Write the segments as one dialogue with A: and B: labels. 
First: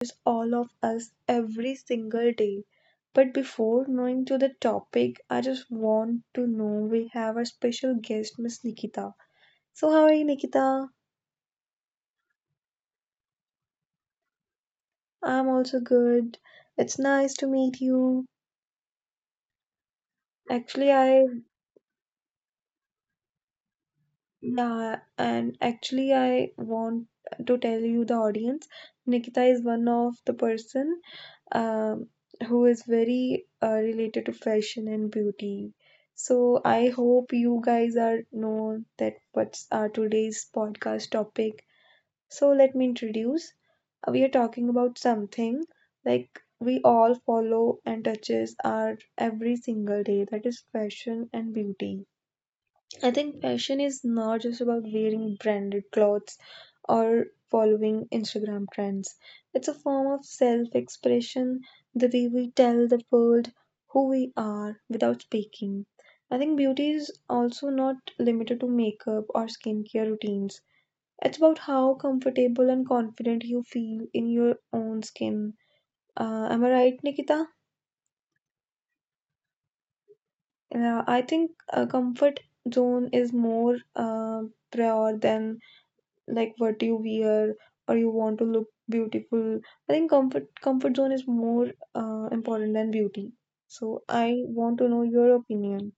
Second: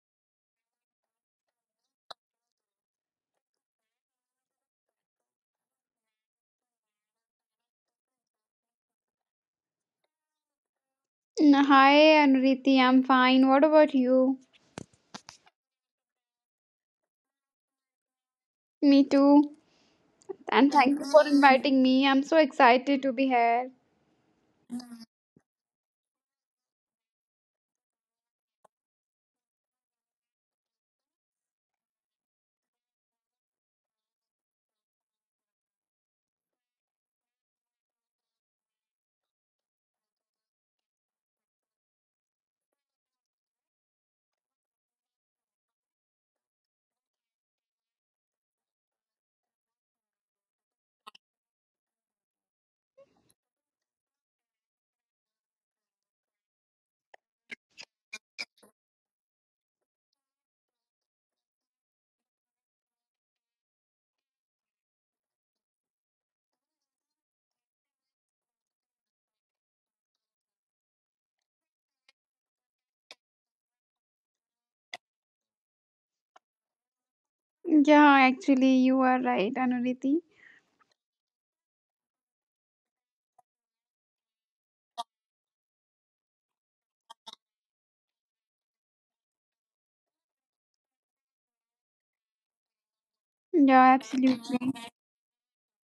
A: Touches all of us every single day. But before knowing to the topic, I just want to know we have our special guest, Miss Nikita. So how are you, Nikita?
B: Hi, Anuriti. I'm fine. What about you?
A: I'm also good. It's nice to meet you.
B: Me too. And
A: Actually,
B: thank you for
A: I
B: inviting me. I'm so excited to be here.
A: actually, I want to tell you the audience, Nikita is one of the person um, who is very related to fashion and beauty. So I hope you guys are know that what's our today's podcast topic. So let me introduce. We are talking about something like we all follow and touches our every single day, that is fashion and beauty. I think fashion is not just about wearing branded clothes or following Instagram trends. It's a form of self expression, the way we tell the world who we are without speaking. I think beauty is also not limited to makeup or skincare routines. It's about how comfortable and confident you feel in your own skin. Am I right, Nikita?
B: Yeah, actually, you are right, Anuriti.
A: Yeah, I think a comfort zone is more prior than like what you wear or you want to look beautiful. I think comfort zone is more important than beauty.
B: Yeah,
A: So I
B: absolutely.
A: want to know your opinion.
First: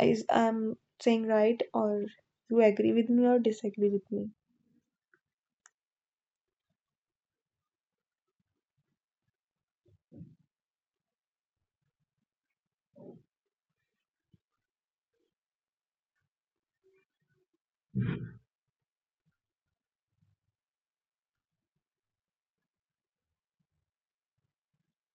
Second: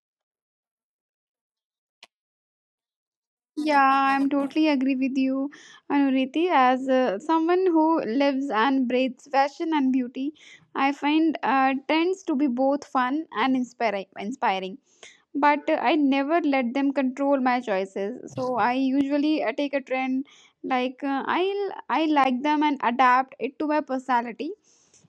A: Is I'm saying right or you agree with me or
B: Yeah,
A: disagree with
B: I'm
A: me?
B: totally agree with you, Anuriti. As someone who lives and breathes fashion and beauty, I find trends to be both fun and inspiring, but I never let them control my choices. So I usually take a trend like I like them and adapt it to my personality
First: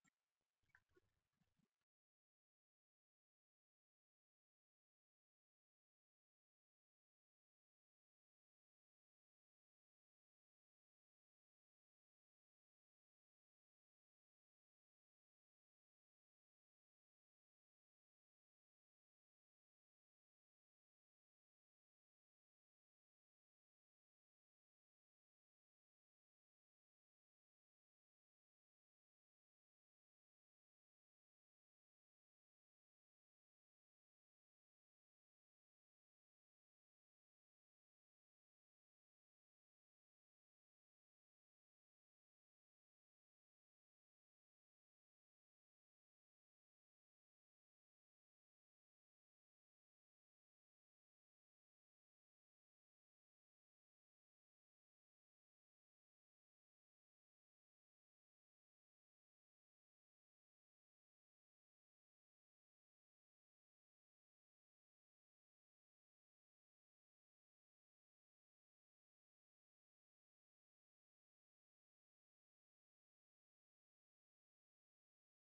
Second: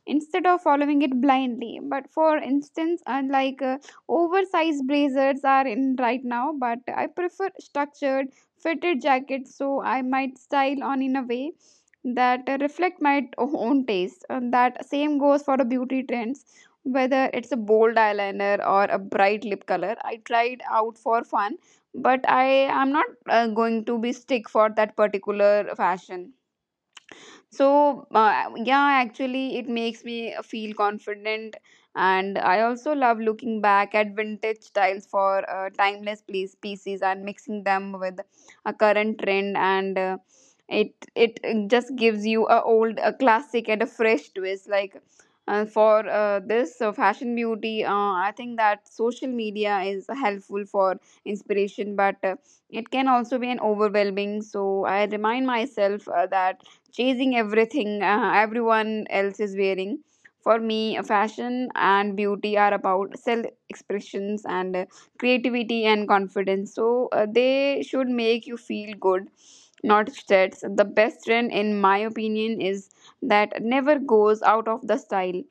B: instead of following it blindly. But for instance, unlike oversized blazers are in right now, but I prefer structured, fitted jackets, so I might style on in a way that reflect my own taste. And that same goes for the beauty trends. Whether it's a bold eyeliner or a bright lip color, I tried out for fun, but I am not going to be stick for that particular fashion. So, yeah, actually, it makes me feel confident. And I also love looking back at vintage styles for timeless pieces and mixing them with a current trend. And it, it just gives you a old, a classic, and a fresh twist. Like for this fashion beauty, I think that social media is helpful for inspiration, but it can also be an overwhelming. So I remind myself that chasing everything everyone else is wearing. For me, fashion and beauty are about self expressions and creativity and confidence. So they should make you feel good, not stressed. The best trend, in my opinion, is that never goes out of the style,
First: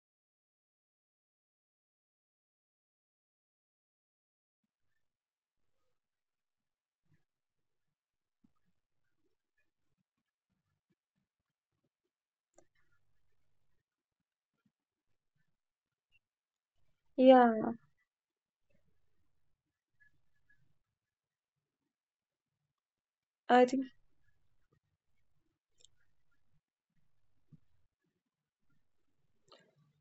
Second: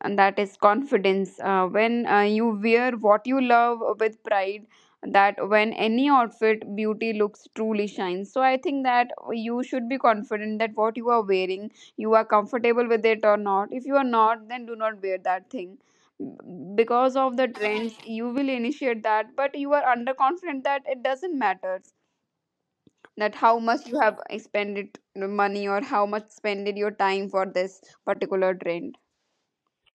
B: and that is confidence when you wear what you love with pride, that when any outfit beauty looks truly shines. So I think that you should be confident that what you are wearing you are comfortable with it or not. If you are not, then do not wear that thing because of the
A: Yeah,
B: trends. You will initiate that, but you are underconfident, that it doesn't matter that how
A: I think
B: much you have expended money or how much spended your time for this particular trend.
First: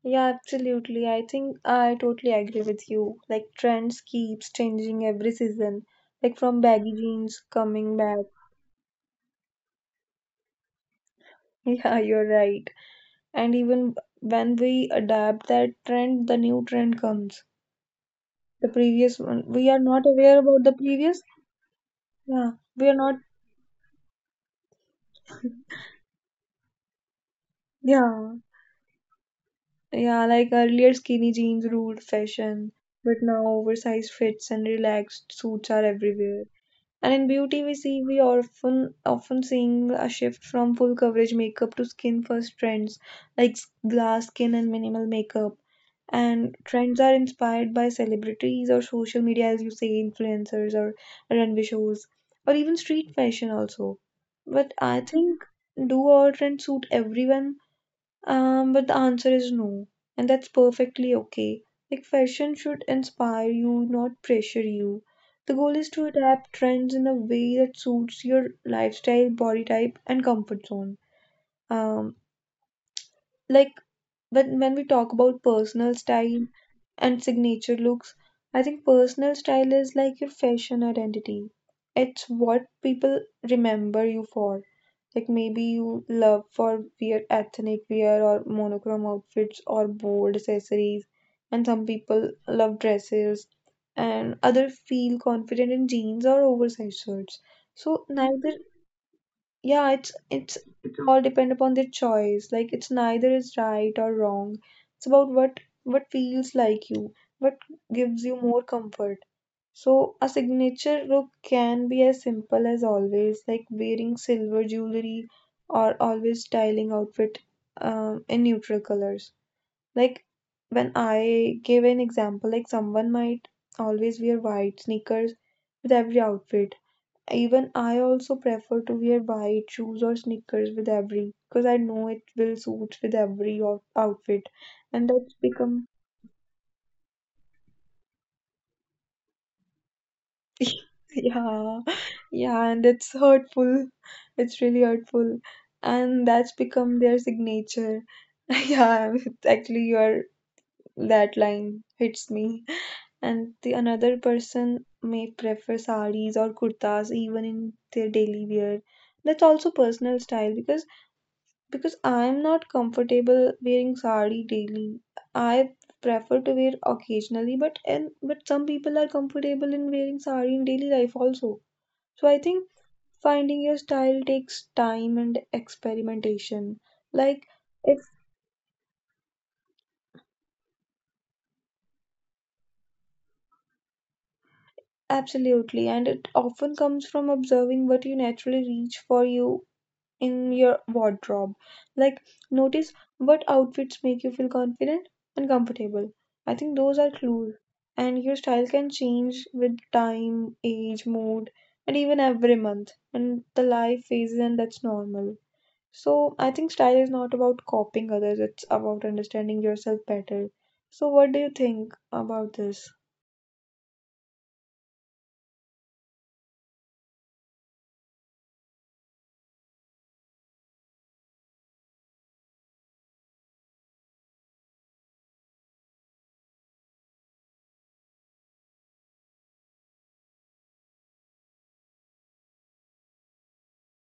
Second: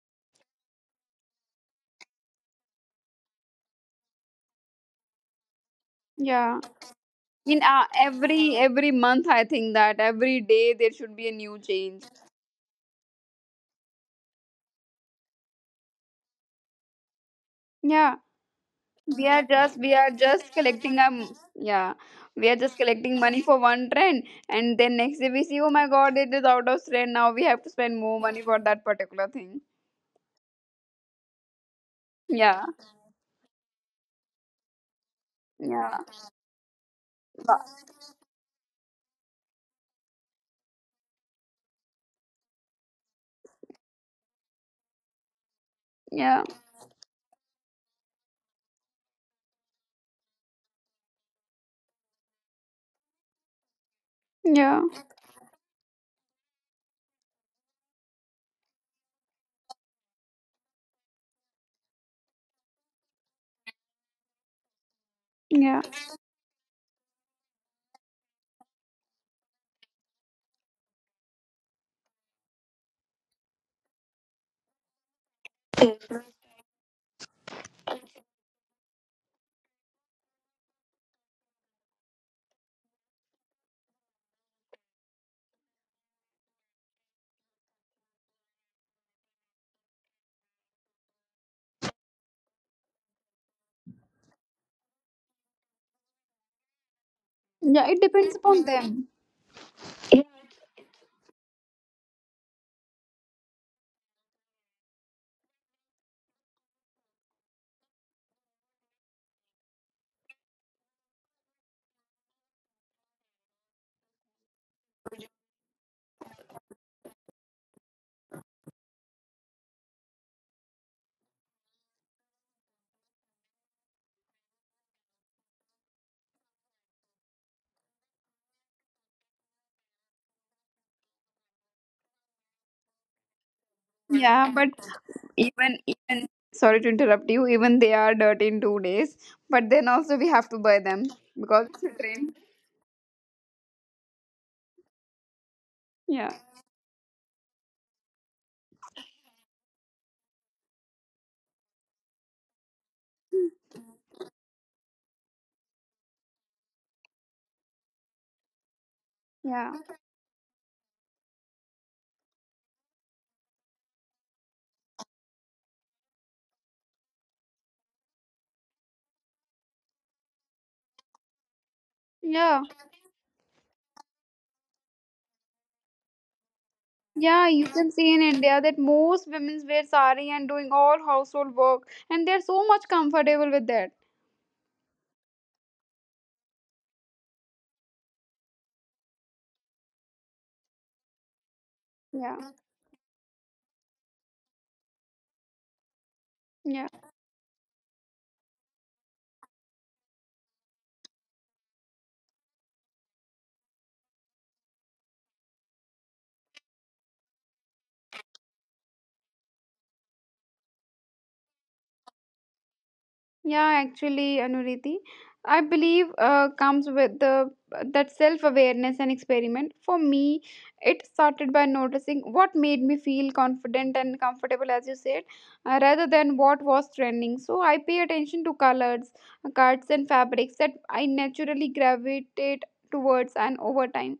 A: yeah, absolutely. I think I totally agree with you. Like trends keeps changing every season. Like
B: Yeah,
A: from baggy jeans
B: in uh,
A: coming back.
B: every every month I think that every day there should be a new
A: Yeah,
B: change.
A: you're right. And even when we adapt that trend, the new trend comes.
B: Yeah,
A: The previous
B: we are
A: one. We
B: just
A: are
B: we
A: not
B: are
A: aware
B: just
A: about the
B: collecting
A: previous.
B: yeah, we
A: Yeah.
B: are just
A: We are not.
B: collecting money for one trend, and then next day we see, oh my god, it is out of trend, now we have to spend more
A: Yeah.
B: money for that particular thing.
A: Yeah. Like earlier, skinny jeans ruled
B: Yeah.
A: fashion, but now oversized fits and relaxed suits are
B: Yeah.
A: everywhere. And in beauty,
B: Ba-
A: we see we often seeing a shift from full coverage makeup to skin first trends like glass skin and minimal makeup.
B: yeah.
A: And trends are inspired by celebrities or social media, as you say, influencers or runway shows, or even street fashion also. But
B: Yeah,
A: I think, do all trends suit everyone? But the answer is no, and that's perfectly okay. Like, fashion should inspire you, not pressure you. The goal
B: yeah,
A: is to adapt trends in a way that suits your lifestyle, body type, and comfort zone. Um, like, when we talk about personal style and signature looks, I think personal style is like your fashion identity. It's what people remember you for. Like maybe you love for weird ethnic wear or monochrome outfits or bold accessories, and some people love dresses, and other feel confident in jeans or oversized shirts.
B: yeah,
A: So
B: it depends
A: neither,
B: upon them.
A: yeah, it's it all depend upon their choice, like it's neither is right or wrong. It's about what feels like you, what gives you more comfort. So a signature look can be as simple as always like wearing silver jewelry or always styling outfit in neutral colors. Like when I give an example, like someone might always wear white sneakers with every outfit. Even I also prefer to wear white shoes or sneakers with every, because I know it will suit with every outfit,
B: Yeah, but
A: and that's
B: even
A: become
B: even sorry to interrupt you, even they are dirty in 2 days, but then also we have to buy them because
A: yeah,
B: it's a trend.
A: yeah, and it's hurtful. It's really hurtful, and
B: Yeah.
A: that's become their signature. Yeah, it's actually, your that line hits me. And the another person may prefer saris or kurtas even in their daily wear. That's also
B: Yeah.
A: personal style because I'm not comfortable wearing sari daily. I prefer to wear occasionally, but and but some people are comfortable in wearing sari in daily life also. So I
B: Yeah.
A: think finding your style takes time and experimentation. Like
B: Yeah, you can
A: it's
B: see in India that most women wear sari and doing all household work, and they're so much comfortable with that.
A: Absolutely, and it often comes from observing what you naturally reach for you in your wardrobe. Like,
B: Yeah.
A: notice what outfits make you feel confident and comfortable. I think
B: Yeah.
A: those are clues. And your style can change with time, age, mood, and even every month. And the life phases, and that's normal. So, I think style is not about copying others, it's about understanding yourself better. So, what do you think about this?
B: Yeah, actually, Anuriti, I believe comes with the that self-awareness and experiment. For me, it started by noticing what made me feel confident and comfortable, as you said, rather than what was trending. So I pay attention to colors, cuts, and fabrics that I naturally gravitate towards, and over time,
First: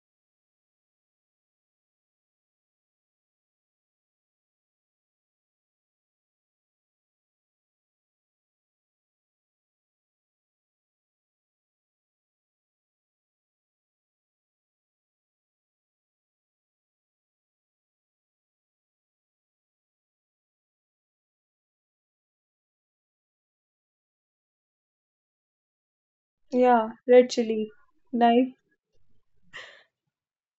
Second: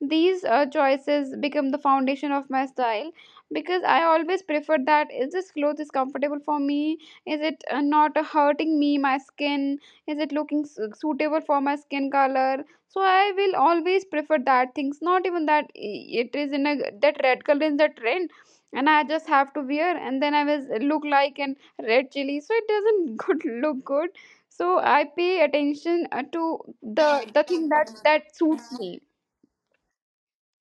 B: these choices become the foundation of my style because I always prefer that is this clothes is comfortable for me, is it not hurting me my skin, is it looking suitable for my skin color. So I will always prefer that things. Not even that it is in a that red color in the trend and I just have to wear, and then I will look like an red chili, so it doesn't good look good. So I pay attention to
A: Yeah,
B: the
A: red
B: the thing
A: chili.
B: that that
A: Nice,
B: suits me.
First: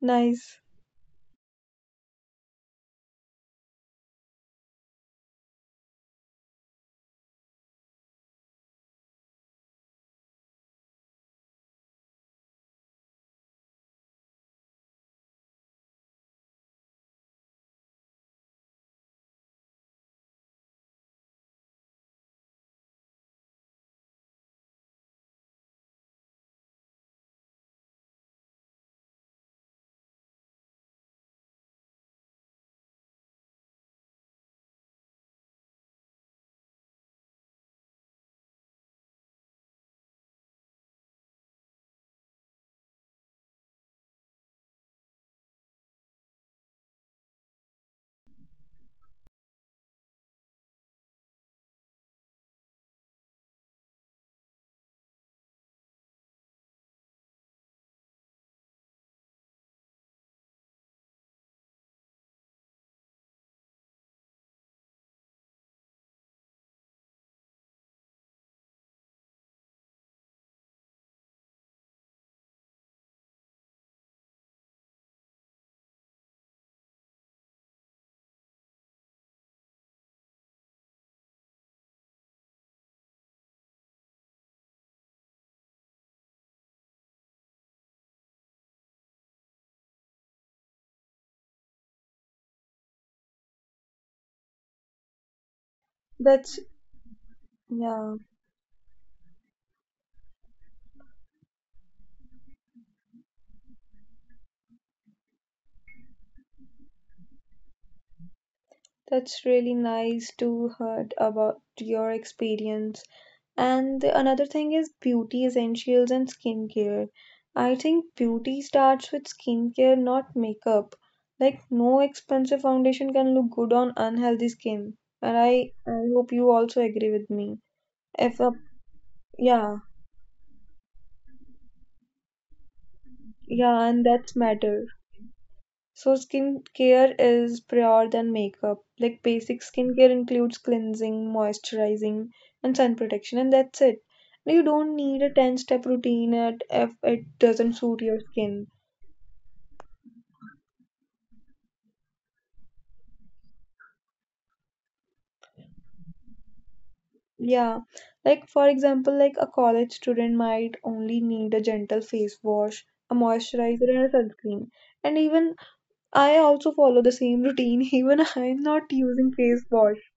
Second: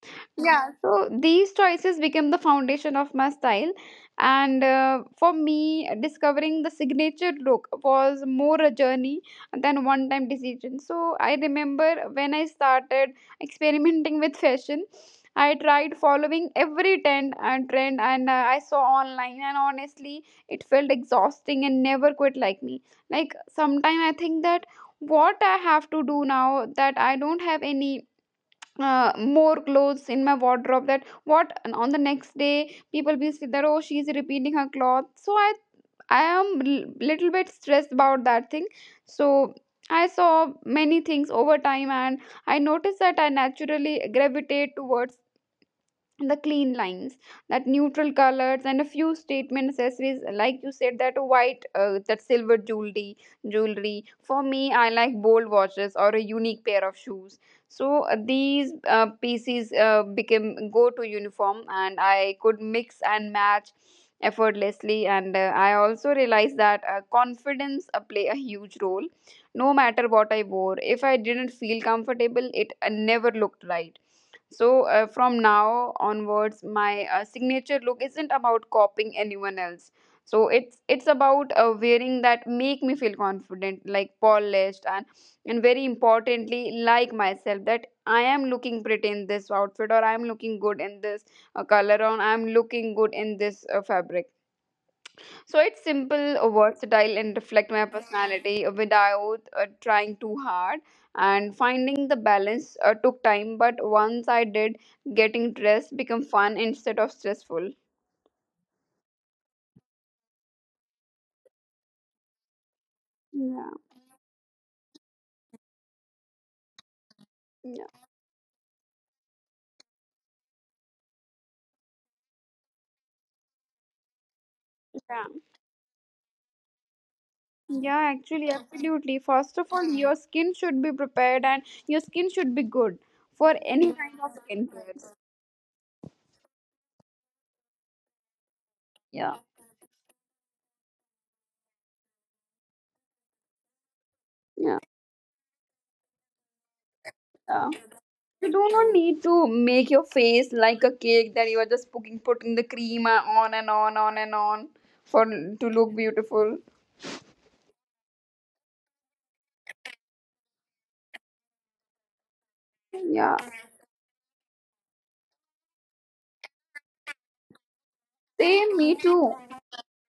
A: nice.
B: Yeah, so these choices became the foundation of my style, and for me discovering the signature look was more a journey than one time decision. So I remember when I started experimenting with fashion, I tried following every trend and I saw online, and honestly, it felt exhausting and never quite like me. Like sometimes I think that what I have to do now that I don't have any more clothes in my wardrobe, that what, and on the next day people be see that, oh she's repeating her cloth, so I am little bit stressed about that thing. So I saw many things over time, and I noticed that I naturally gravitate towards the clean lines, that neutral colors, and a few statement accessories, like you said that white that silver jewelry for me. I like bold watches or a unique pair of shoes. So these pieces became go to uniform, and I could mix and match effortlessly. And I also realized that confidence play a huge role no matter what I wore. If I didn't feel comfortable, it never looked right. So, from now onwards, my signature look isn't about copying anyone else. So it's about wearing that make me feel confident, like polished, and very importantly, like myself. That I am looking pretty in this outfit, or I am looking good in this color, or I am looking good in this fabric. So it's simple,
A: That's,
B: versatile, and reflect my
A: yeah.
B: personality without trying too hard. And finding the balance took time, but once I did, getting dressed become fun instead of stressful.
A: That's really nice to heard about your experience.
B: Yeah,
A: And another thing is beauty essentials and skincare. I
B: yeah,
A: think beauty starts with skincare, not makeup. Like no expensive foundation can look good on unhealthy skin.
B: yeah,
A: And I hope you also agree with me.
B: yeah.
A: If
B: Actually,
A: a
B: absolutely. First of
A: Yeah,
B: all, your skin should be prepared, and your skin should be good for
A: yeah,
B: any
A: and
B: kind
A: that's
B: of
A: matter.
B: skincare.
A: So skincare is prior than makeup. Like
B: Yeah,
A: basic skincare includes cleansing, moisturizing, and sun protection, and that's it. You
B: yeah,
A: don't need a 10-step routine at if it doesn't
B: yeah.
A: suit your
B: You
A: skin.
B: do not need to make your face like a cake that you are just putting the cream on and on for to look beautiful.
A: Yeah. Like for example, like a college student might only need a gentle face wash, a
B: Yeah,
A: moisturizer, and a sunscreen. And even I also follow the same routine, even I'm
B: same
A: not
B: me
A: using
B: too.
A: face wash.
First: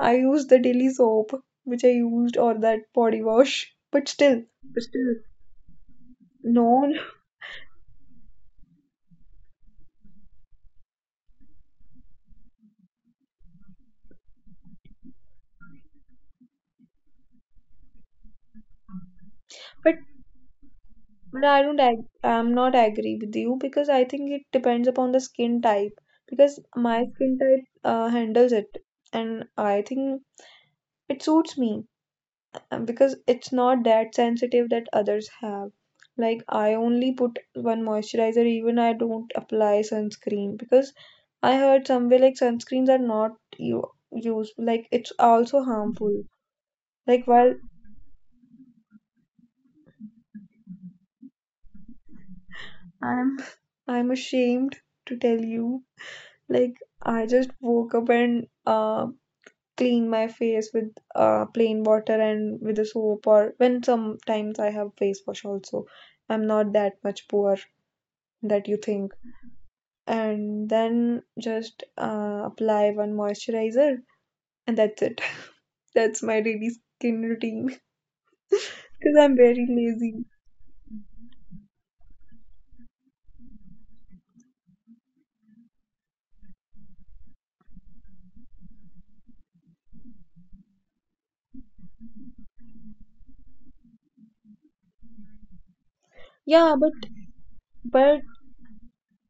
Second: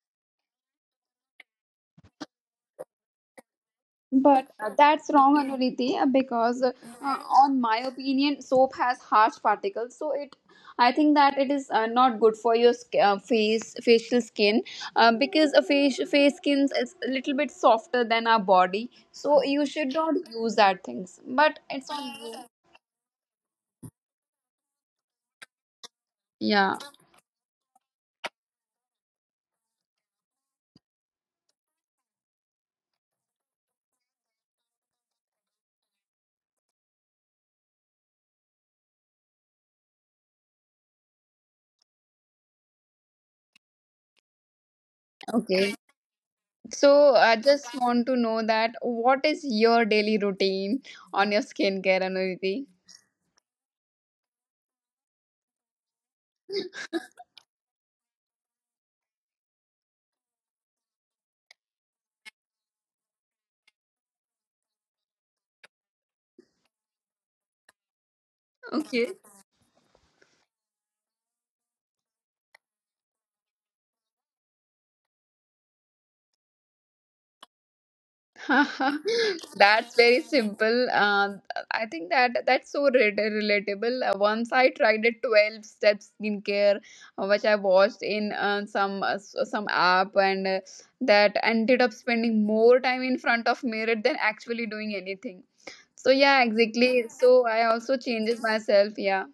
A: I use the daily soap which I used or that body wash, but still,
B: But that's wrong, Anuriti, because
A: No, no,
B: on my opinion, soap has harsh particles, so it. I think that it is not good for your face, facial skin, because a face skin is a little bit softer than our body, so you should
A: but
B: not use that things. But
A: no, I
B: it's
A: don't
B: on
A: ag
B: you.
A: I'm not agree with you because I think it depends upon the skin type, because
B: Yeah.
A: my skin type handles it and I think it suits me. Because it's not that sensitive that others have. Like, I only put one moisturizer, even I don't apply sunscreen because I heard somewhere like sunscreens are not you use, like it's also
B: Okay.
A: harmful.
B: So
A: Like,
B: I
A: while
B: just want to know that what is your daily routine on your skincare, Anuriti?
A: I'm I'm ashamed to tell you, like, I just woke up and clean my face with plain water and with a soap, or when sometimes I have face wash also. I'm not that much poor that you think.
B: Okay.
A: And then just apply one moisturizer, and that's it. That's my daily skin routine. Because I'm very
B: That's very
A: lazy.
B: simple. I think that that's so relatable. Once I tried a 12 step skincare, which I watched in some some app, and that ended up spending more time in front of mirror than actually doing anything. So yeah,
A: Yeah
B: exactly. So I also
A: but
B: changes myself. Yeah.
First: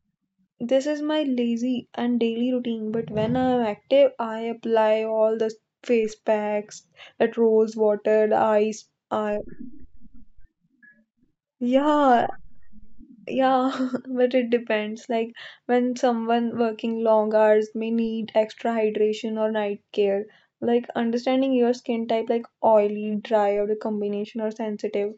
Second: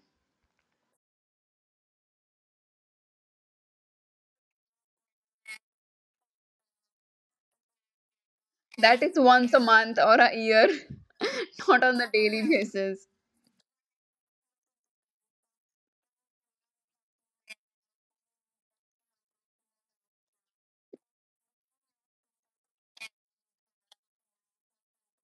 A: This is my lazy and daily routine, but when I'm active I apply all the face packs, that rose water, the ice
B: That is
A: I
B: once a month or a year, not on the
A: yeah.
B: daily basis.
A: Yeah, but it depends. Like when someone working long hours may need extra hydration or night care. Like understanding your skin type, like oily, dry, or a combination or sensitive,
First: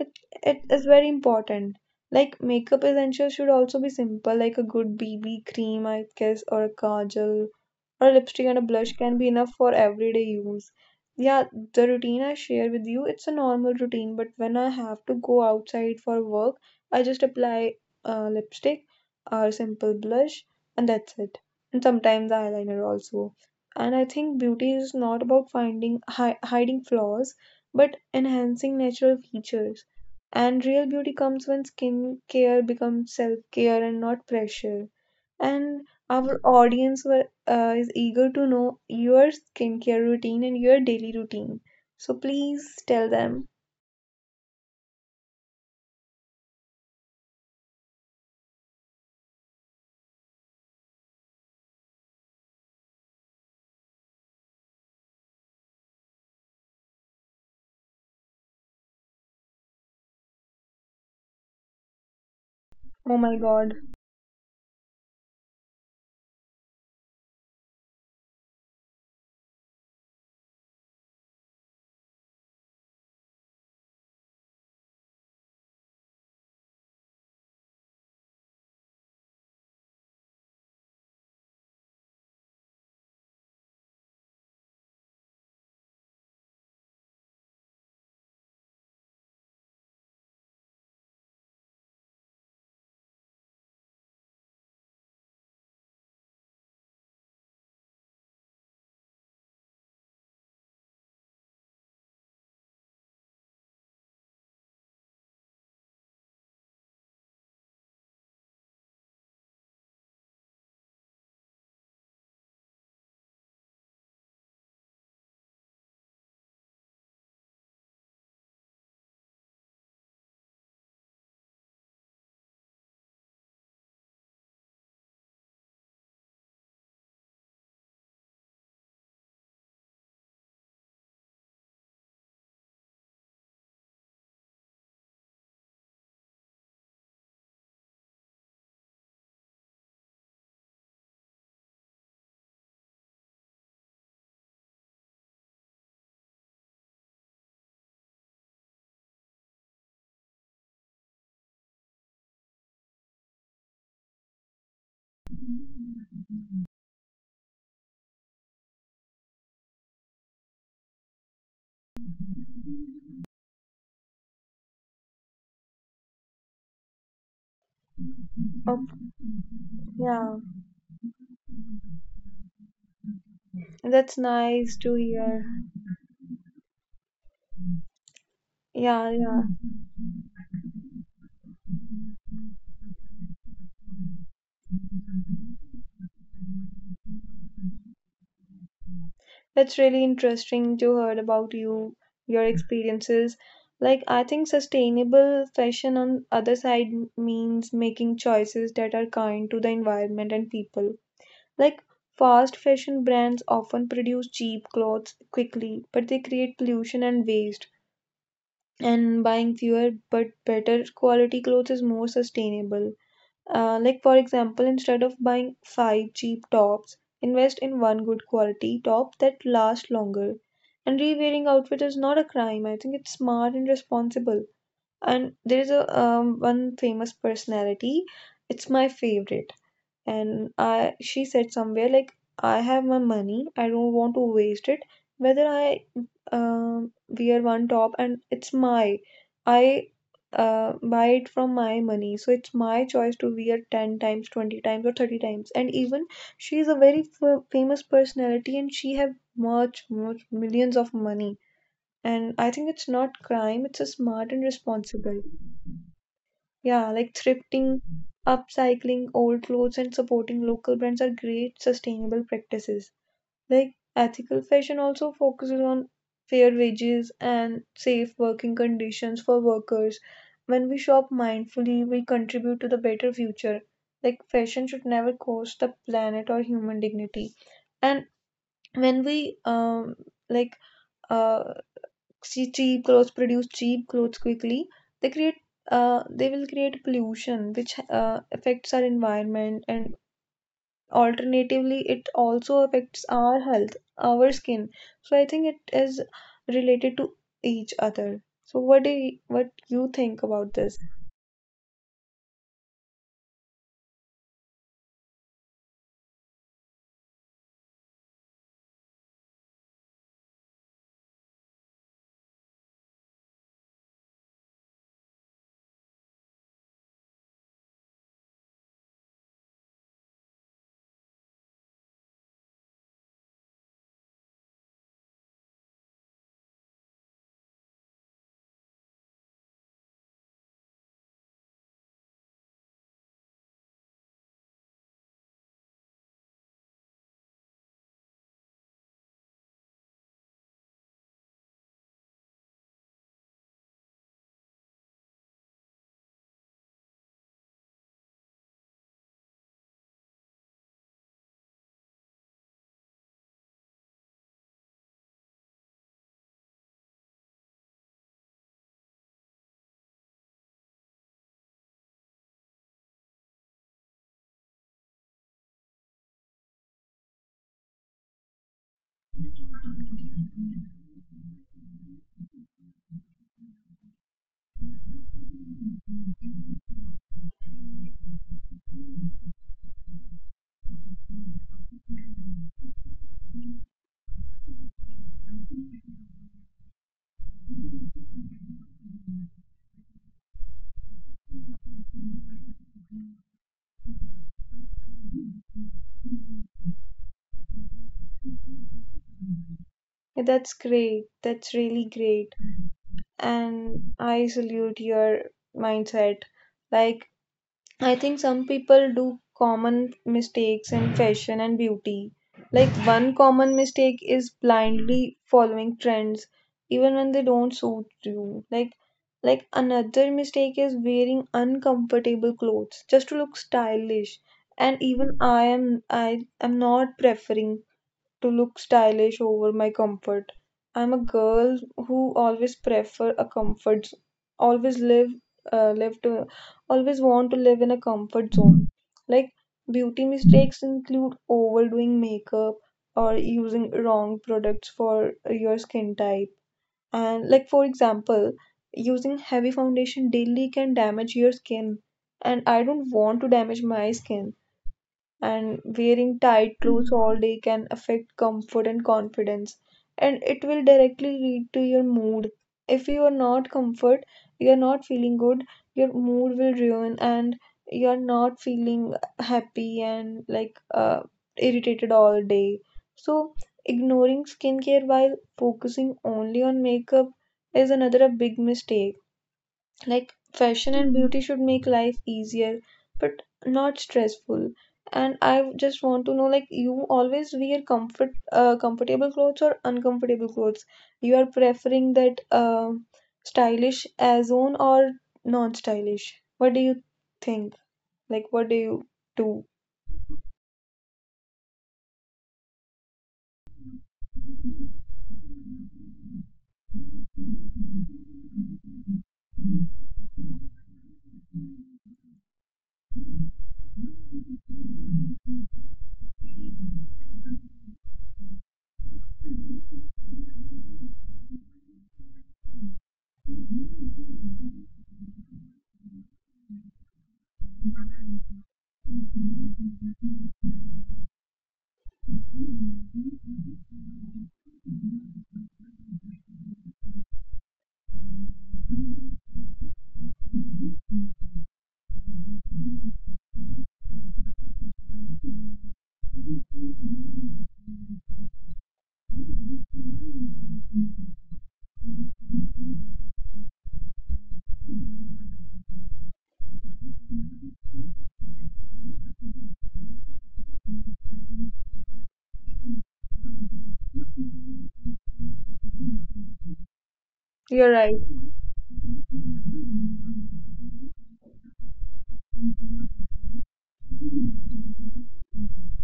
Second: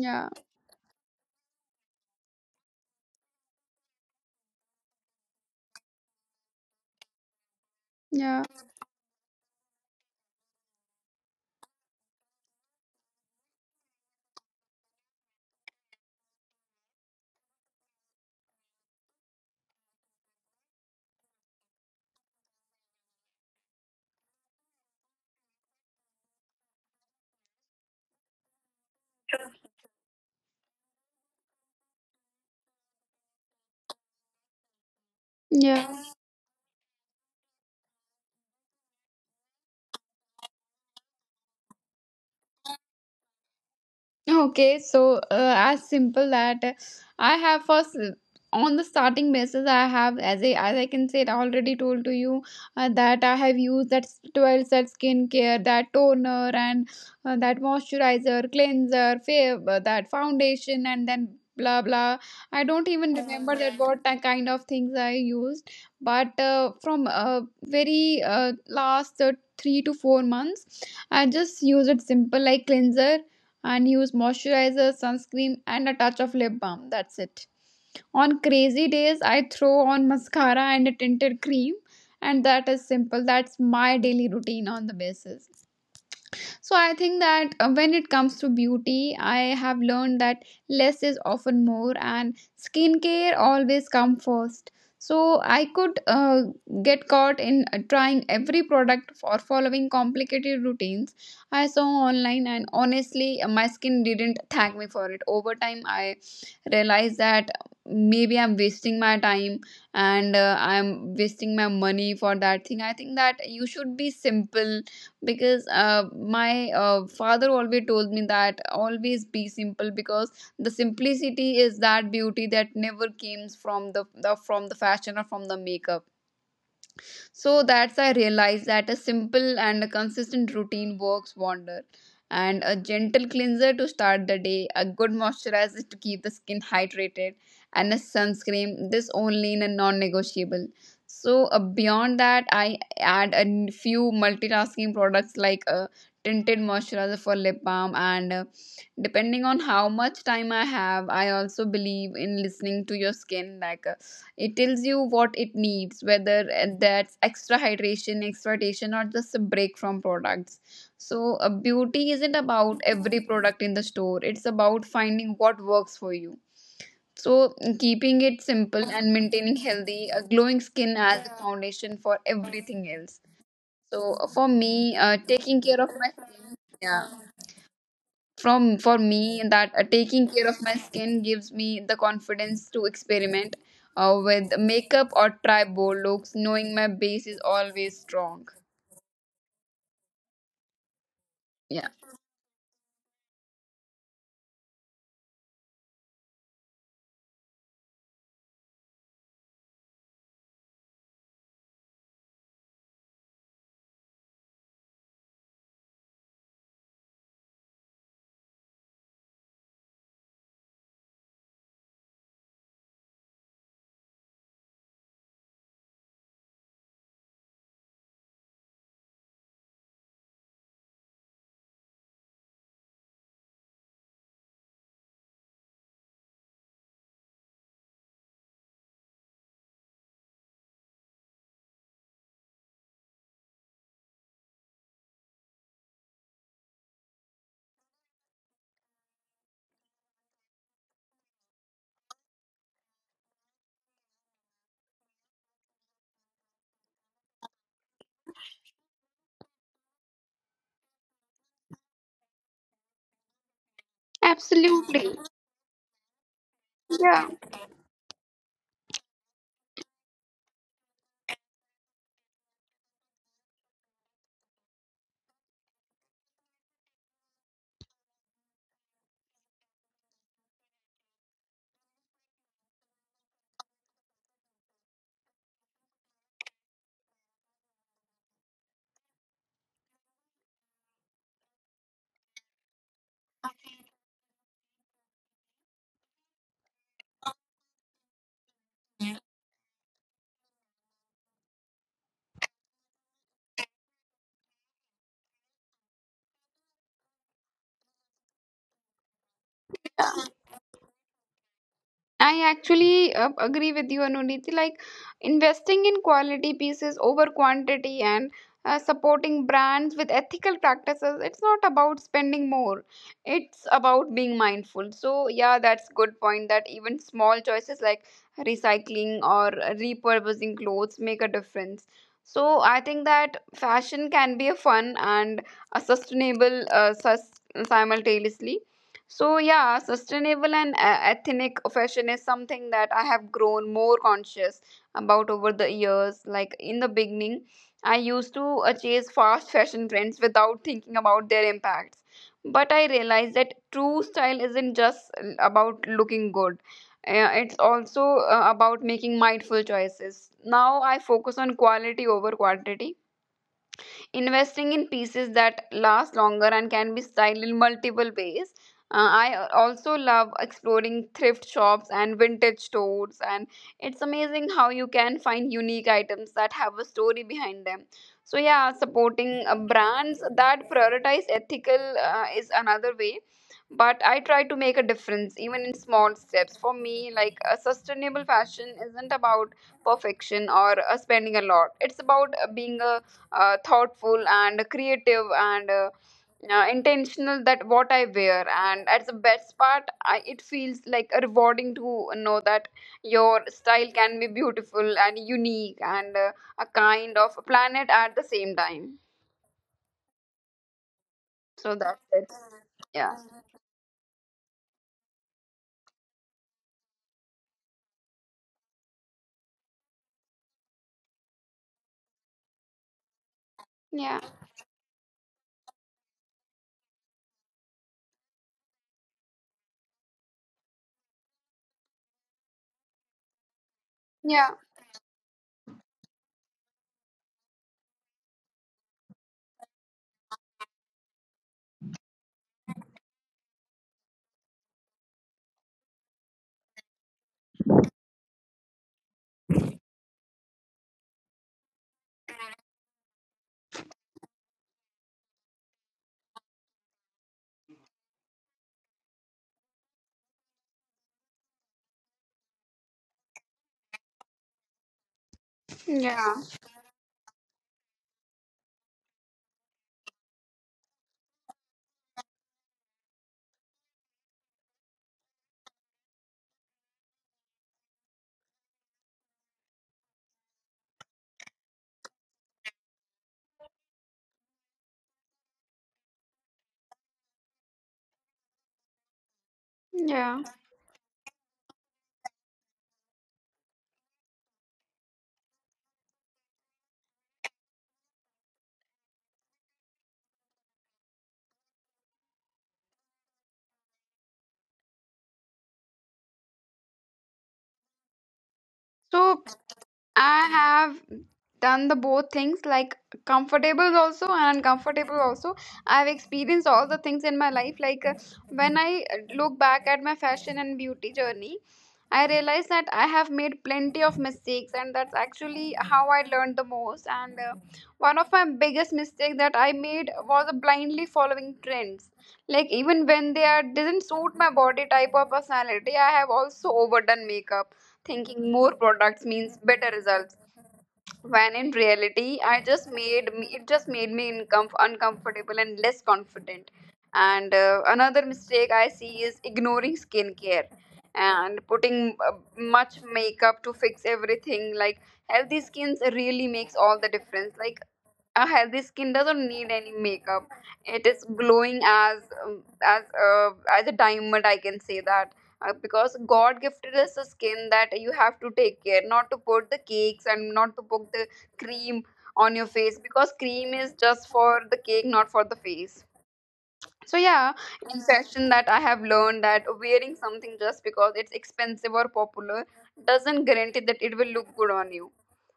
A: it, it is very important. Like makeup essentials should also be simple, like a good BB cream, I guess, or a kajal, or a
B: yeah,
A: lipstick and a blush can be enough for everyday use. Yeah, the routine I share with you, it's a normal routine, but when I have to go outside for work, I just apply lipstick or simple blush, and that's it. And sometimes eyeliner also. And I think beauty is not about finding hiding flaws, but enhancing natural features. And real beauty comes when skin care becomes self care and not pressure. And
B: yeah.
A: our audience were is eager to know your skincare routine and your daily routine. So please tell them.
B: Okay, so as simple that I have first on the starting basis I have, as I can say it already told to you, that I have used that 12 set skincare, that toner and that moisturizer, cleanser, that foundation, and then blah blah, I don't even
A: Oh
B: remember
A: my
B: that what
A: god.
B: that kind of things I used. But from very last 3 to 4 months I just used it simple, like cleanser and use moisturizer, sunscreen, and a touch of lip balm. That's it. On crazy days, I throw on mascara and a tinted cream, and that is simple. That's my daily routine on the basis. So I think that when it comes to beauty, I have learned that less is often more, and skincare always come first. So I could get caught in trying every product or following complicated routines I saw online, and honestly, my skin didn't thank me for it. Over time, I realize that maybe I'm wasting my time and I'm wasting my money for that thing. I think that you should be simple because my father always told me that always be simple, because the simplicity is that beauty that never comes from the from the fashion or from the makeup. So that's I realized that a simple and a consistent routine works wonder, and a gentle cleanser to start the day, a good moisturizer to keep the skin hydrated, and a sunscreen, this only in a non-negotiable. So beyond that I add a few multitasking products like a tinted moisturizer for lip balm, and depending on how much time I have. I also believe in listening to your skin, like it tells you what it needs, whether that's extra hydration, exhortation, or just a break from products. So, beauty isn't about every product in the store, it's about finding what works for you. So, keeping it simple and maintaining healthy, a glowing skin
A: Oh,
B: as the foundation for
A: yeah,
B: everything else. So, for me, taking care of my
A: that's
B: skin,
A: nice
B: yeah
A: to hear.
B: from for me that taking care of my skin
A: Yeah,
B: gives me
A: yeah.
B: the confidence to experiment with makeup or try bold looks knowing my base is always strong. Yeah,
A: That's really interesting to hear about you, your experiences. Like, I think sustainable fashion on other side means making choices that are kind to the environment and people. Like, fast fashion brands often produce cheap clothes quickly, but they create pollution and waste. And buying fewer but better quality clothes is more sustainable. Like, for example, instead of buying five cheap tops, invest in one good quality top that lasts longer. And re-wearing outfit is not a crime. I think it's smart and responsible. And there is a one famous personality. It's my favorite, and I she said somewhere like I have my money, I don't want to waste it, whether I wear one top and it's my I buy it from my money, so it's my choice to wear 10 times 20 times or 30 times. And even she is a very famous personality and she have much millions of money, and I think it's not
B: absolutely.
A: crime, it's a smart and responsible.
B: Yeah.
A: Yeah, like thrifting, upcycling old clothes, and supporting local brands are great sustainable practices. Like ethical fashion also focuses on fair wages and safe working conditions for workers. When we shop mindfully, we contribute to the better future. Like fashion should never cost the planet or human dignity. And when we like uh see cheap clothes produce cheap clothes quickly, they create they will create pollution, which affects our environment, and alternatively it also affects our health, our skin. So I think it is related to each other. So what do you, what you think about this?
B: I actually agree with you, Anuniti. Like investing in quality pieces over quantity and supporting brands with ethical practices. It's not about spending more. It's about being mindful. So yeah, that's good point. That even small choices like recycling or repurposing clothes make a difference. So I think that fashion can be a fun and a sustainable simultaneously. So, yeah, sustainable and ethnic fashion is something that I have grown more conscious about over the years. Like in the beginning, I used to chase fast fashion trends without thinking about their impacts. But I realized that true style isn't just about looking good. It's also about making mindful choices. Now I focus on quality over quantity, investing in pieces that last longer and can be styled in multiple ways. I also love exploring thrift shops and vintage stores, and it's amazing how you can find unique items that have a story behind them. So, yeah, supporting brands that prioritize ethical is another way, but I try to make a difference even in small steps. For me, like, a sustainable fashion isn't about perfection or spending a lot. It's about being a thoughtful and creative and intentional that what I wear, and at the best part I, it feels like rewarding to know that your style can be beautiful and unique and a kind of planet at the same time.
A: Yeah,
B: So
A: that's
B: that's it.
A: great, that's
B: Yeah,
A: really great, and I salute your mindset. Like I think some people do common mistakes in fashion and beauty. Like
B: yeah,
A: one common mistake is blindly following trends even when they don't suit you. Another mistake is wearing uncomfortable clothes just to look
B: yeah,
A: stylish. And even I am not preferring to look stylish over my comfort. I'm a girl who always prefer a comfort, always live, uh, live to, always want to live in a comfort zone. Like beauty mistakes include overdoing makeup or using wrong products for your skin type. And like for example, using heavy foundation daily can damage your skin, and I don't want to damage my skin, and
B: yeah,
A: wearing tight clothes all day can affect comfort and confidence, and it will directly lead to your mood. If you are not comfort, you are not feeling good, your mood will ruin, and you are not feeling happy and like irritated all day. So ignoring skincare while focusing only on makeup is another a big mistake. Like,
B: yeah.
A: fashion and beauty should make life easier, but not stressful. And I just want to know, like, you always wear comfort, comfortable clothes or uncomfortable clothes? You are preferring that stylish as on or non-stylish? What do you think? Like, what do you
B: So
A: do?
B: I have done the both things, like comfortable also and uncomfortable also. I've experienced all the things in my life. Like when I look back at my fashion and beauty journey, I realize that I have made plenty of mistakes, and that's actually how I learned the most. And one of my biggest mistakes that I made was blindly following trends. Like even when they are, didn't suit my body type or personality, I have also overdone makeup thinking more products means better results, when in reality I just made me it just made me uncomfortable and less confident. And another mistake I see is ignoring skincare and putting much makeup to fix everything. Like healthy skins really makes all the difference. Like a healthy skin doesn't need any makeup. It is glowing as, um, as uh, as a diamond I can say that. Because god gifted us a skin that you have to take care, not to put the cakes and not to put the cream on your face, because cream is just for the cake, not for the face. So
A: You're
B: yeah,
A: right.
B: in. Yeah. Fashion that I have learned that wearing something just because it's expensive or popular doesn't guarantee that it will look good on you.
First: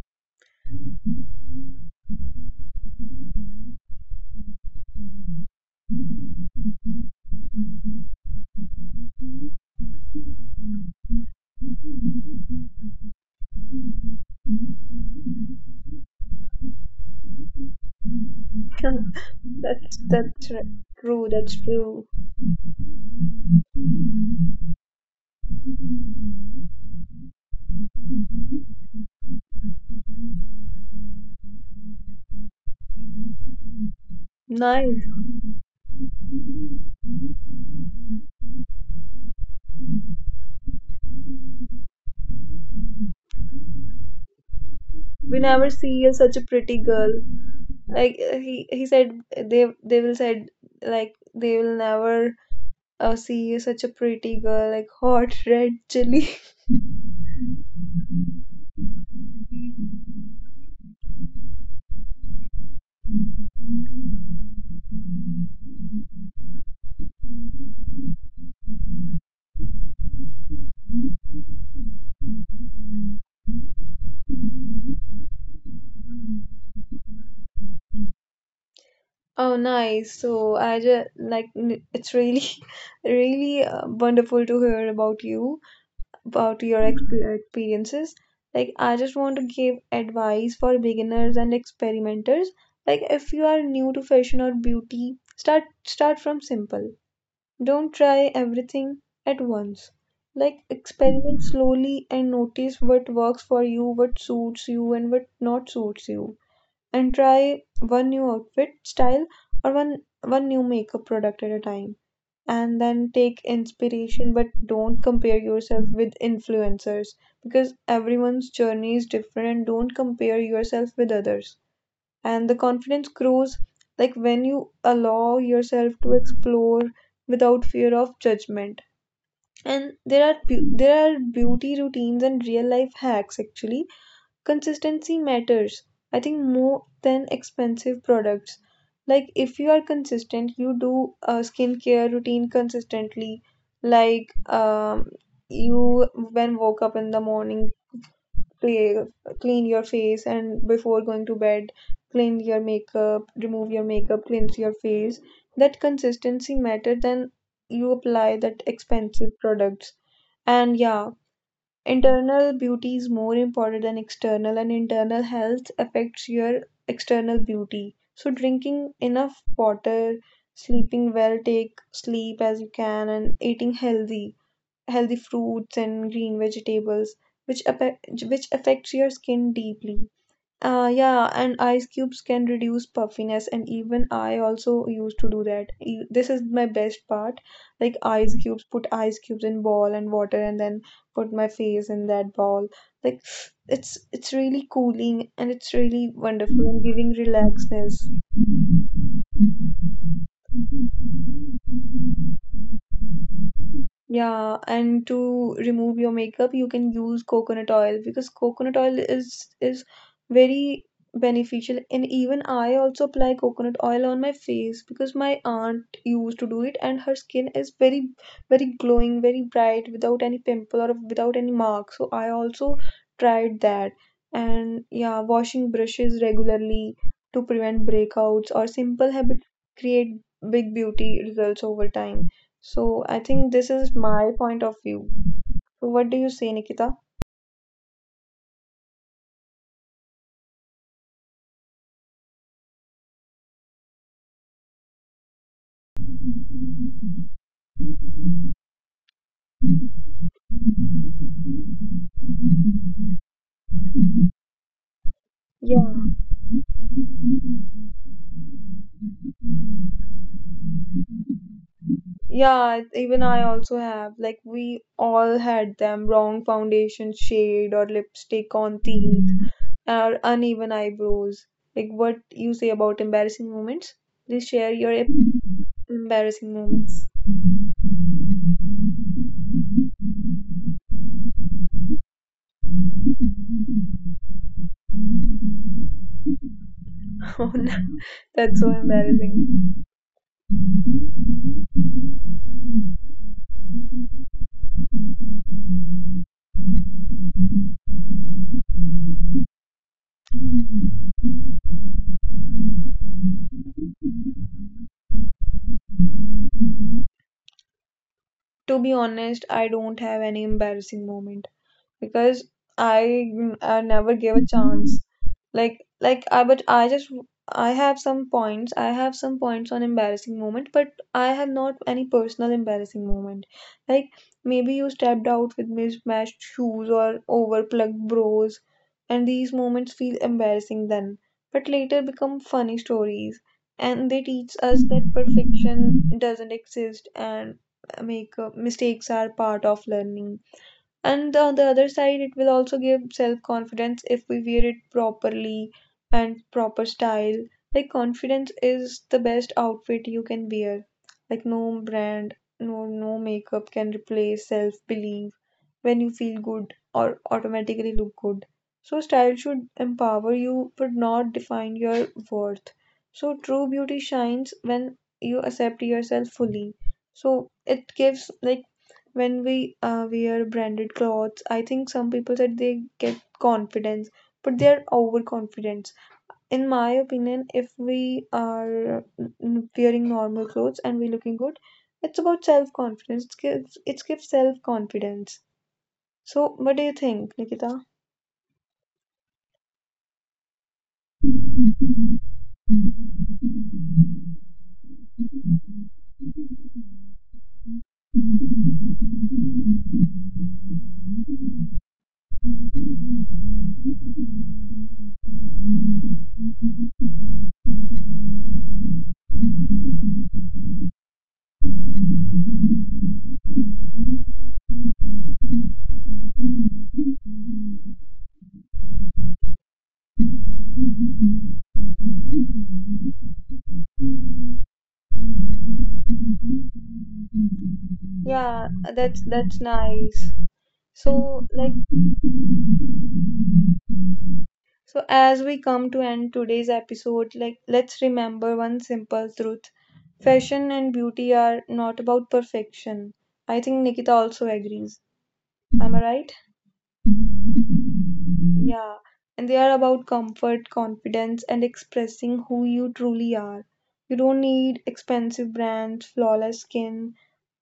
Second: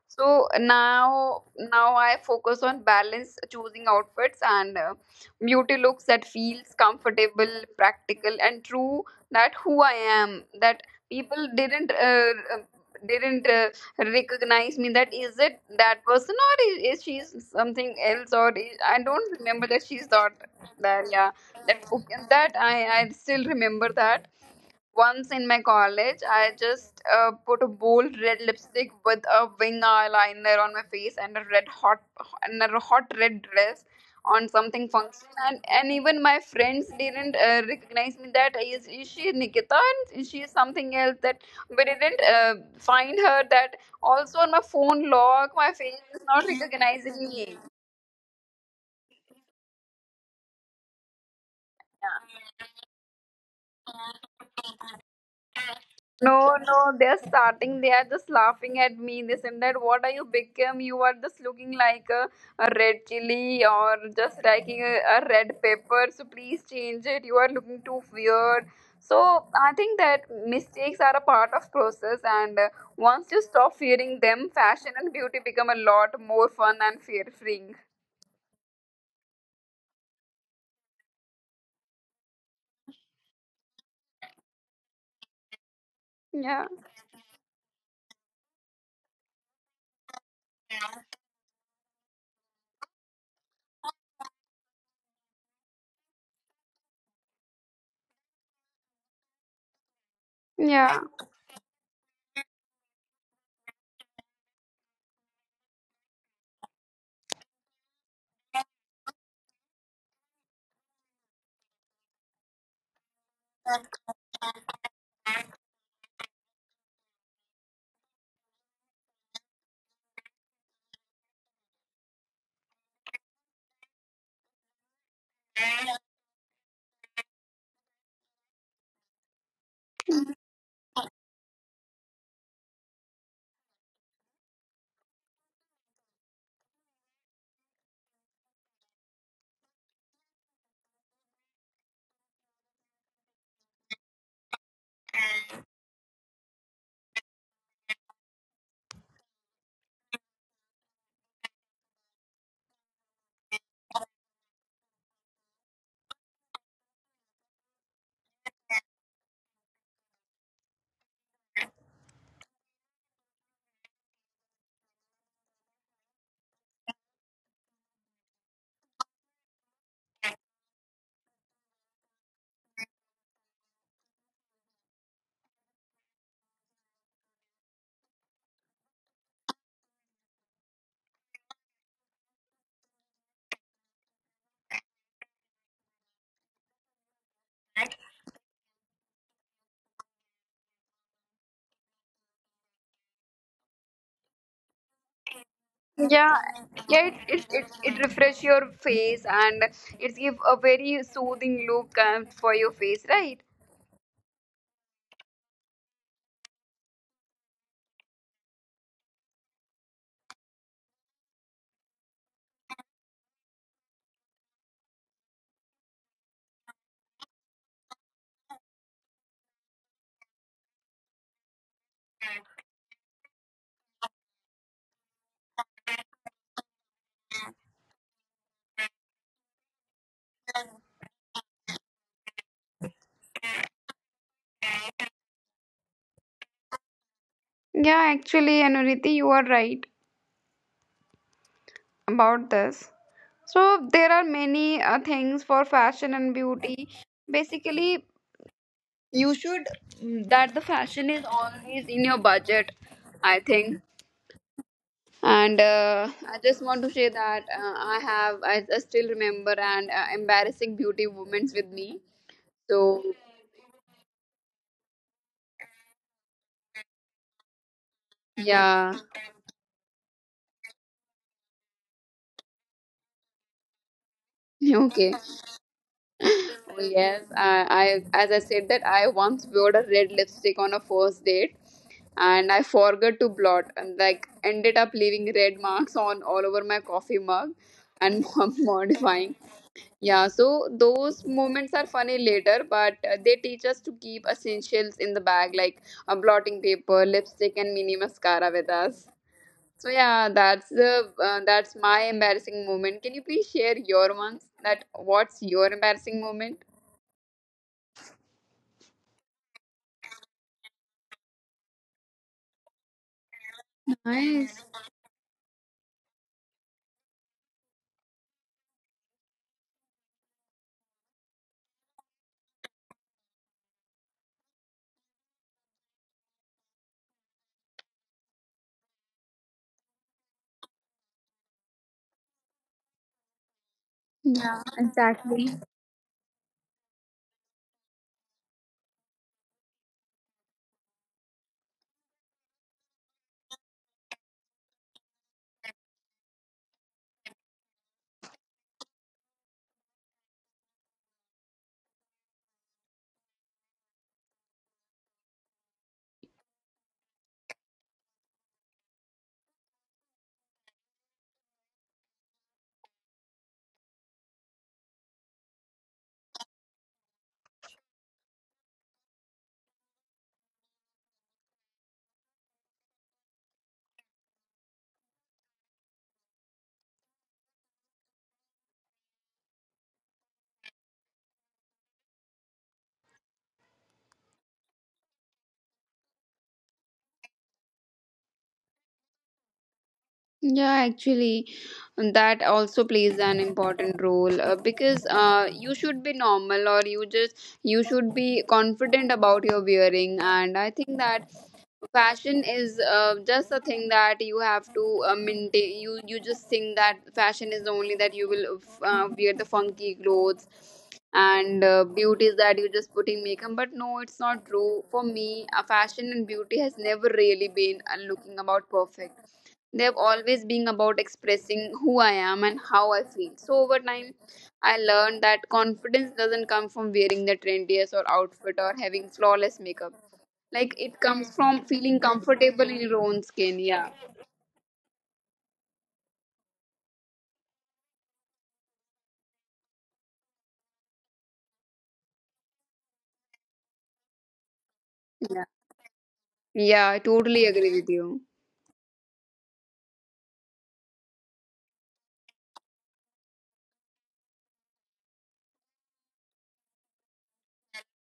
B: So now, now I focus on balance, choosing outfits and beauty looks that feels comfortable, practical, and true. That who I am, that people didn't didn't uh, recognize me. That is it that person, or is she something else, or is, I don't remember, that
A: That's
B: she's
A: that's
B: not
A: right.
B: that. Yeah,
A: True. That's
B: that
A: true.
B: that I still remember that once in my college I just put a bold red lipstick with a wing eyeliner on my face and a hot red dress on something
A: Nice.
B: function, and even my friends didn't recognize me, that is she Nikita and is she something else, that we didn't find her. That also on my phone
A: We
B: log my
A: never see
B: face
A: you
B: is
A: such
B: not
A: a pretty girl.
B: recognizing me.
A: Like he said, they will said, like they will never see such a pretty girl like hot red chili.
B: No, no, they're starting. They are just laughing at me. They said that, what are you become? You are just looking like a red chili or just like a red pepper. So please change it. You are looking too weird. So I think that mistakes are a part of process, and once you stop fearing them, fashion and beauty become a lot more fun and fear free.
A: Oh nice, so I just like it's really really wonderful to hear about you, about
B: Yeah,
A: your experiences. Like I just want to give advice for beginners and experimenters. Like if you are new to fashion or beauty, start from simple. Don't try everything at once. Like
B: yeah.
A: experiment slowly and notice what works for you, what suits you and what not suits you. And try one new outfit style or one new makeup product at a time. And then take inspiration, but don't compare yourself with influencers, because everyone's journey is different, and don't compare yourself with others. And the confidence grows like when you allow yourself to explore without fear of judgment. And there are there are beauty routines and real life hacks. Actually, consistency matters, I think, more than expensive products. Like if you are consistent, you do a skincare routine consistently, like um you, when woke up in the morning, clean, clean your face, and before going to bed, clean your makeup, remove your makeup, cleanse your face. That consistency matter than you apply that expensive products. And yeah, internal beauty is more important than external, and internal health affects your external beauty. So drinking enough water, sleeping well, take sleep as you can, and eating healthy, healthy fruits and green vegetables, which, appe- which affects your skin deeply. Yeah, and ice cubes can reduce puffiness, and even I also used to do that. This is my best part. Like ice cubes, put ice cubes in ball and water, and then put my face in that ball. Like it's really cooling and it's really
B: Yeah,
A: wonderful and
B: yeah,
A: giving
B: it it, it,
A: relaxness.
B: it refresh your face and it give a very soothing look for your face, right?
A: Yeah, and to remove your makeup, you can use coconut oil, because coconut oil is very beneficial, and even I also apply coconut oil on my face, because my aunt used to do it, and her skin is very glowing, very bright without any pimple or without any mark. So I also tried that. And yeah, washing brushes regularly to prevent breakouts or simple habits create big beauty results over time. So I think this is my point of view. So what do you say, Nikita?
B: Yeah, actually, Anuriti, you are right about this. So there are many things for fashion and beauty. Basically you should, mm, that the fashion is always in your budget, I think. And
A: Yeah.
B: I just want to say that I still remember and embarrassing beauty moments with me. So
A: Yeah, it- even I also have. Like, we all had them wrong foundation shade or lipstick on
B: yeah.
A: teeth or uneven eyebrows. Like, what you say about embarrassing moments? Please share your
B: Okay.
A: embarrassing
B: Oh,
A: moments.
B: yes. I as I said that I once wore a red lipstick on a first date and I forgot to blot and like ended up leaving red marks on all over my coffee mug
A: Oh no,
B: and
A: that's so
B: modifying.
A: embarrassing.
B: Yeah, so those moments are funny later, but they teach us to keep essentials in the bag like a blotting paper, lipstick and mini mascara with us. So yeah, that's the that's my embarrassing moment. Can you please share your ones? That what's your embarrassing moment?
A: To be honest, I don't have any embarrassing moment, because I, I never gave a
B: Nice.
A: chance. Like I, but I just, I have some points. I have some points on embarrassing moment, but I have not any personal embarrassing moment. Like maybe you stepped out with mismatched shoes or overplugged bros, and these moments feel embarrassing then, but later become funny stories. And they
B: Yeah,
A: teach us that
B: exactly.
A: perfection doesn't exist, and make mistakes are part of learning. And on the other side, it will also give self confidence if we wear it properly and proper style. Like confidence is the best outfit you can wear. Like no brand, no makeup can replace self belief. When you feel good or automatically look good, so style should empower you but not define your worth. So true beauty shines when you accept yourself fully. So it gives like when we wear branded clothes, I think some people said they get confidence, but they are overconfident. In my opinion, if we are wearing normal clothes and we looking good, it's about self confidence. It gives self confidence. So what do you think, Nikita?
B: Yeah, actually, that also plays an important role because you should be normal or you just you should be confident about your wearing, and I think that fashion is just a thing that you have to maintain. You just think that fashion is only that you will wear the funky clothes and beauty is that you're just putting makeup, but no, it's not true. For me, fashion and beauty has never really been looking about perfect. They've always been about expressing who I am and how I feel. So over time, I learned that confidence doesn't come from wearing the trendiest or outfit or
A: Yeah,
B: having flawless
A: that's
B: makeup.
A: nice.
B: Like it comes from
A: So
B: feeling
A: like,
B: comfortable in your own skin. Yeah,
A: so as we come to end today's episode, like let's remember one simple truth. Fashion and beauty are not about perfection. I think Nikita also agrees.
B: yeah,
A: Am I right?
B: yeah. I totally agree with you.
A: Yeah. And they are about comfort, confidence, and expressing who you truly are. You don't need expensive brands, flawless skin,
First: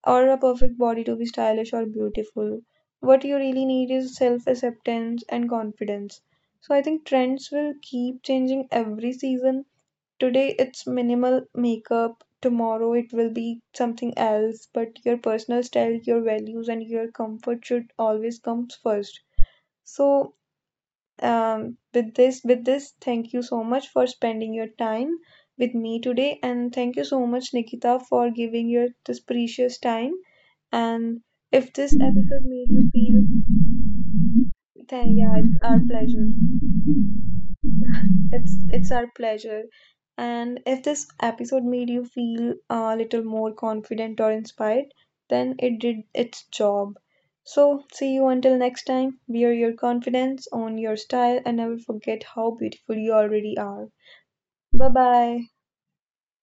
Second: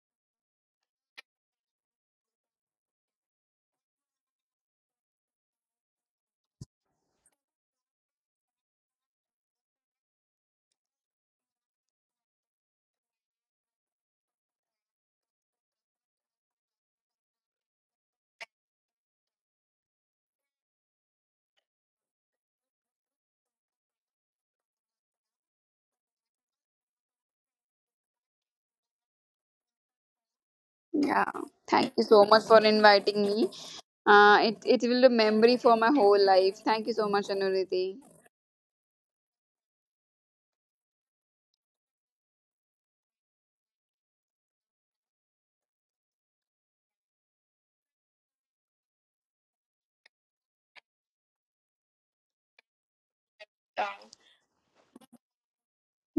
A: or a perfect body to be stylish or beautiful. What you really need is self acceptance and confidence. So I think trends will keep changing every season. Today it's minimal makeup, tomorrow it will be something else, but your personal style, your values, and your comfort should always come first. So, with this, thank you so much for spending your time with me today, and thank you so much, Nikita, for giving your this precious time. And
B: Yeah,
A: if this
B: thank you
A: episode
B: so
A: made
B: much for
A: you feel,
B: inviting me. It it
A: then
B: will be
A: yeah,
B: a
A: it's our
B: memory for my
A: pleasure.
B: whole life. Thank you so much, Anuriti.
A: It's our pleasure. And if this episode made you feel a little more confident or inspired, then it did its job. So see you until next time. Wear your confidence, own your style, and never forget how beautiful you already are. Bye bye.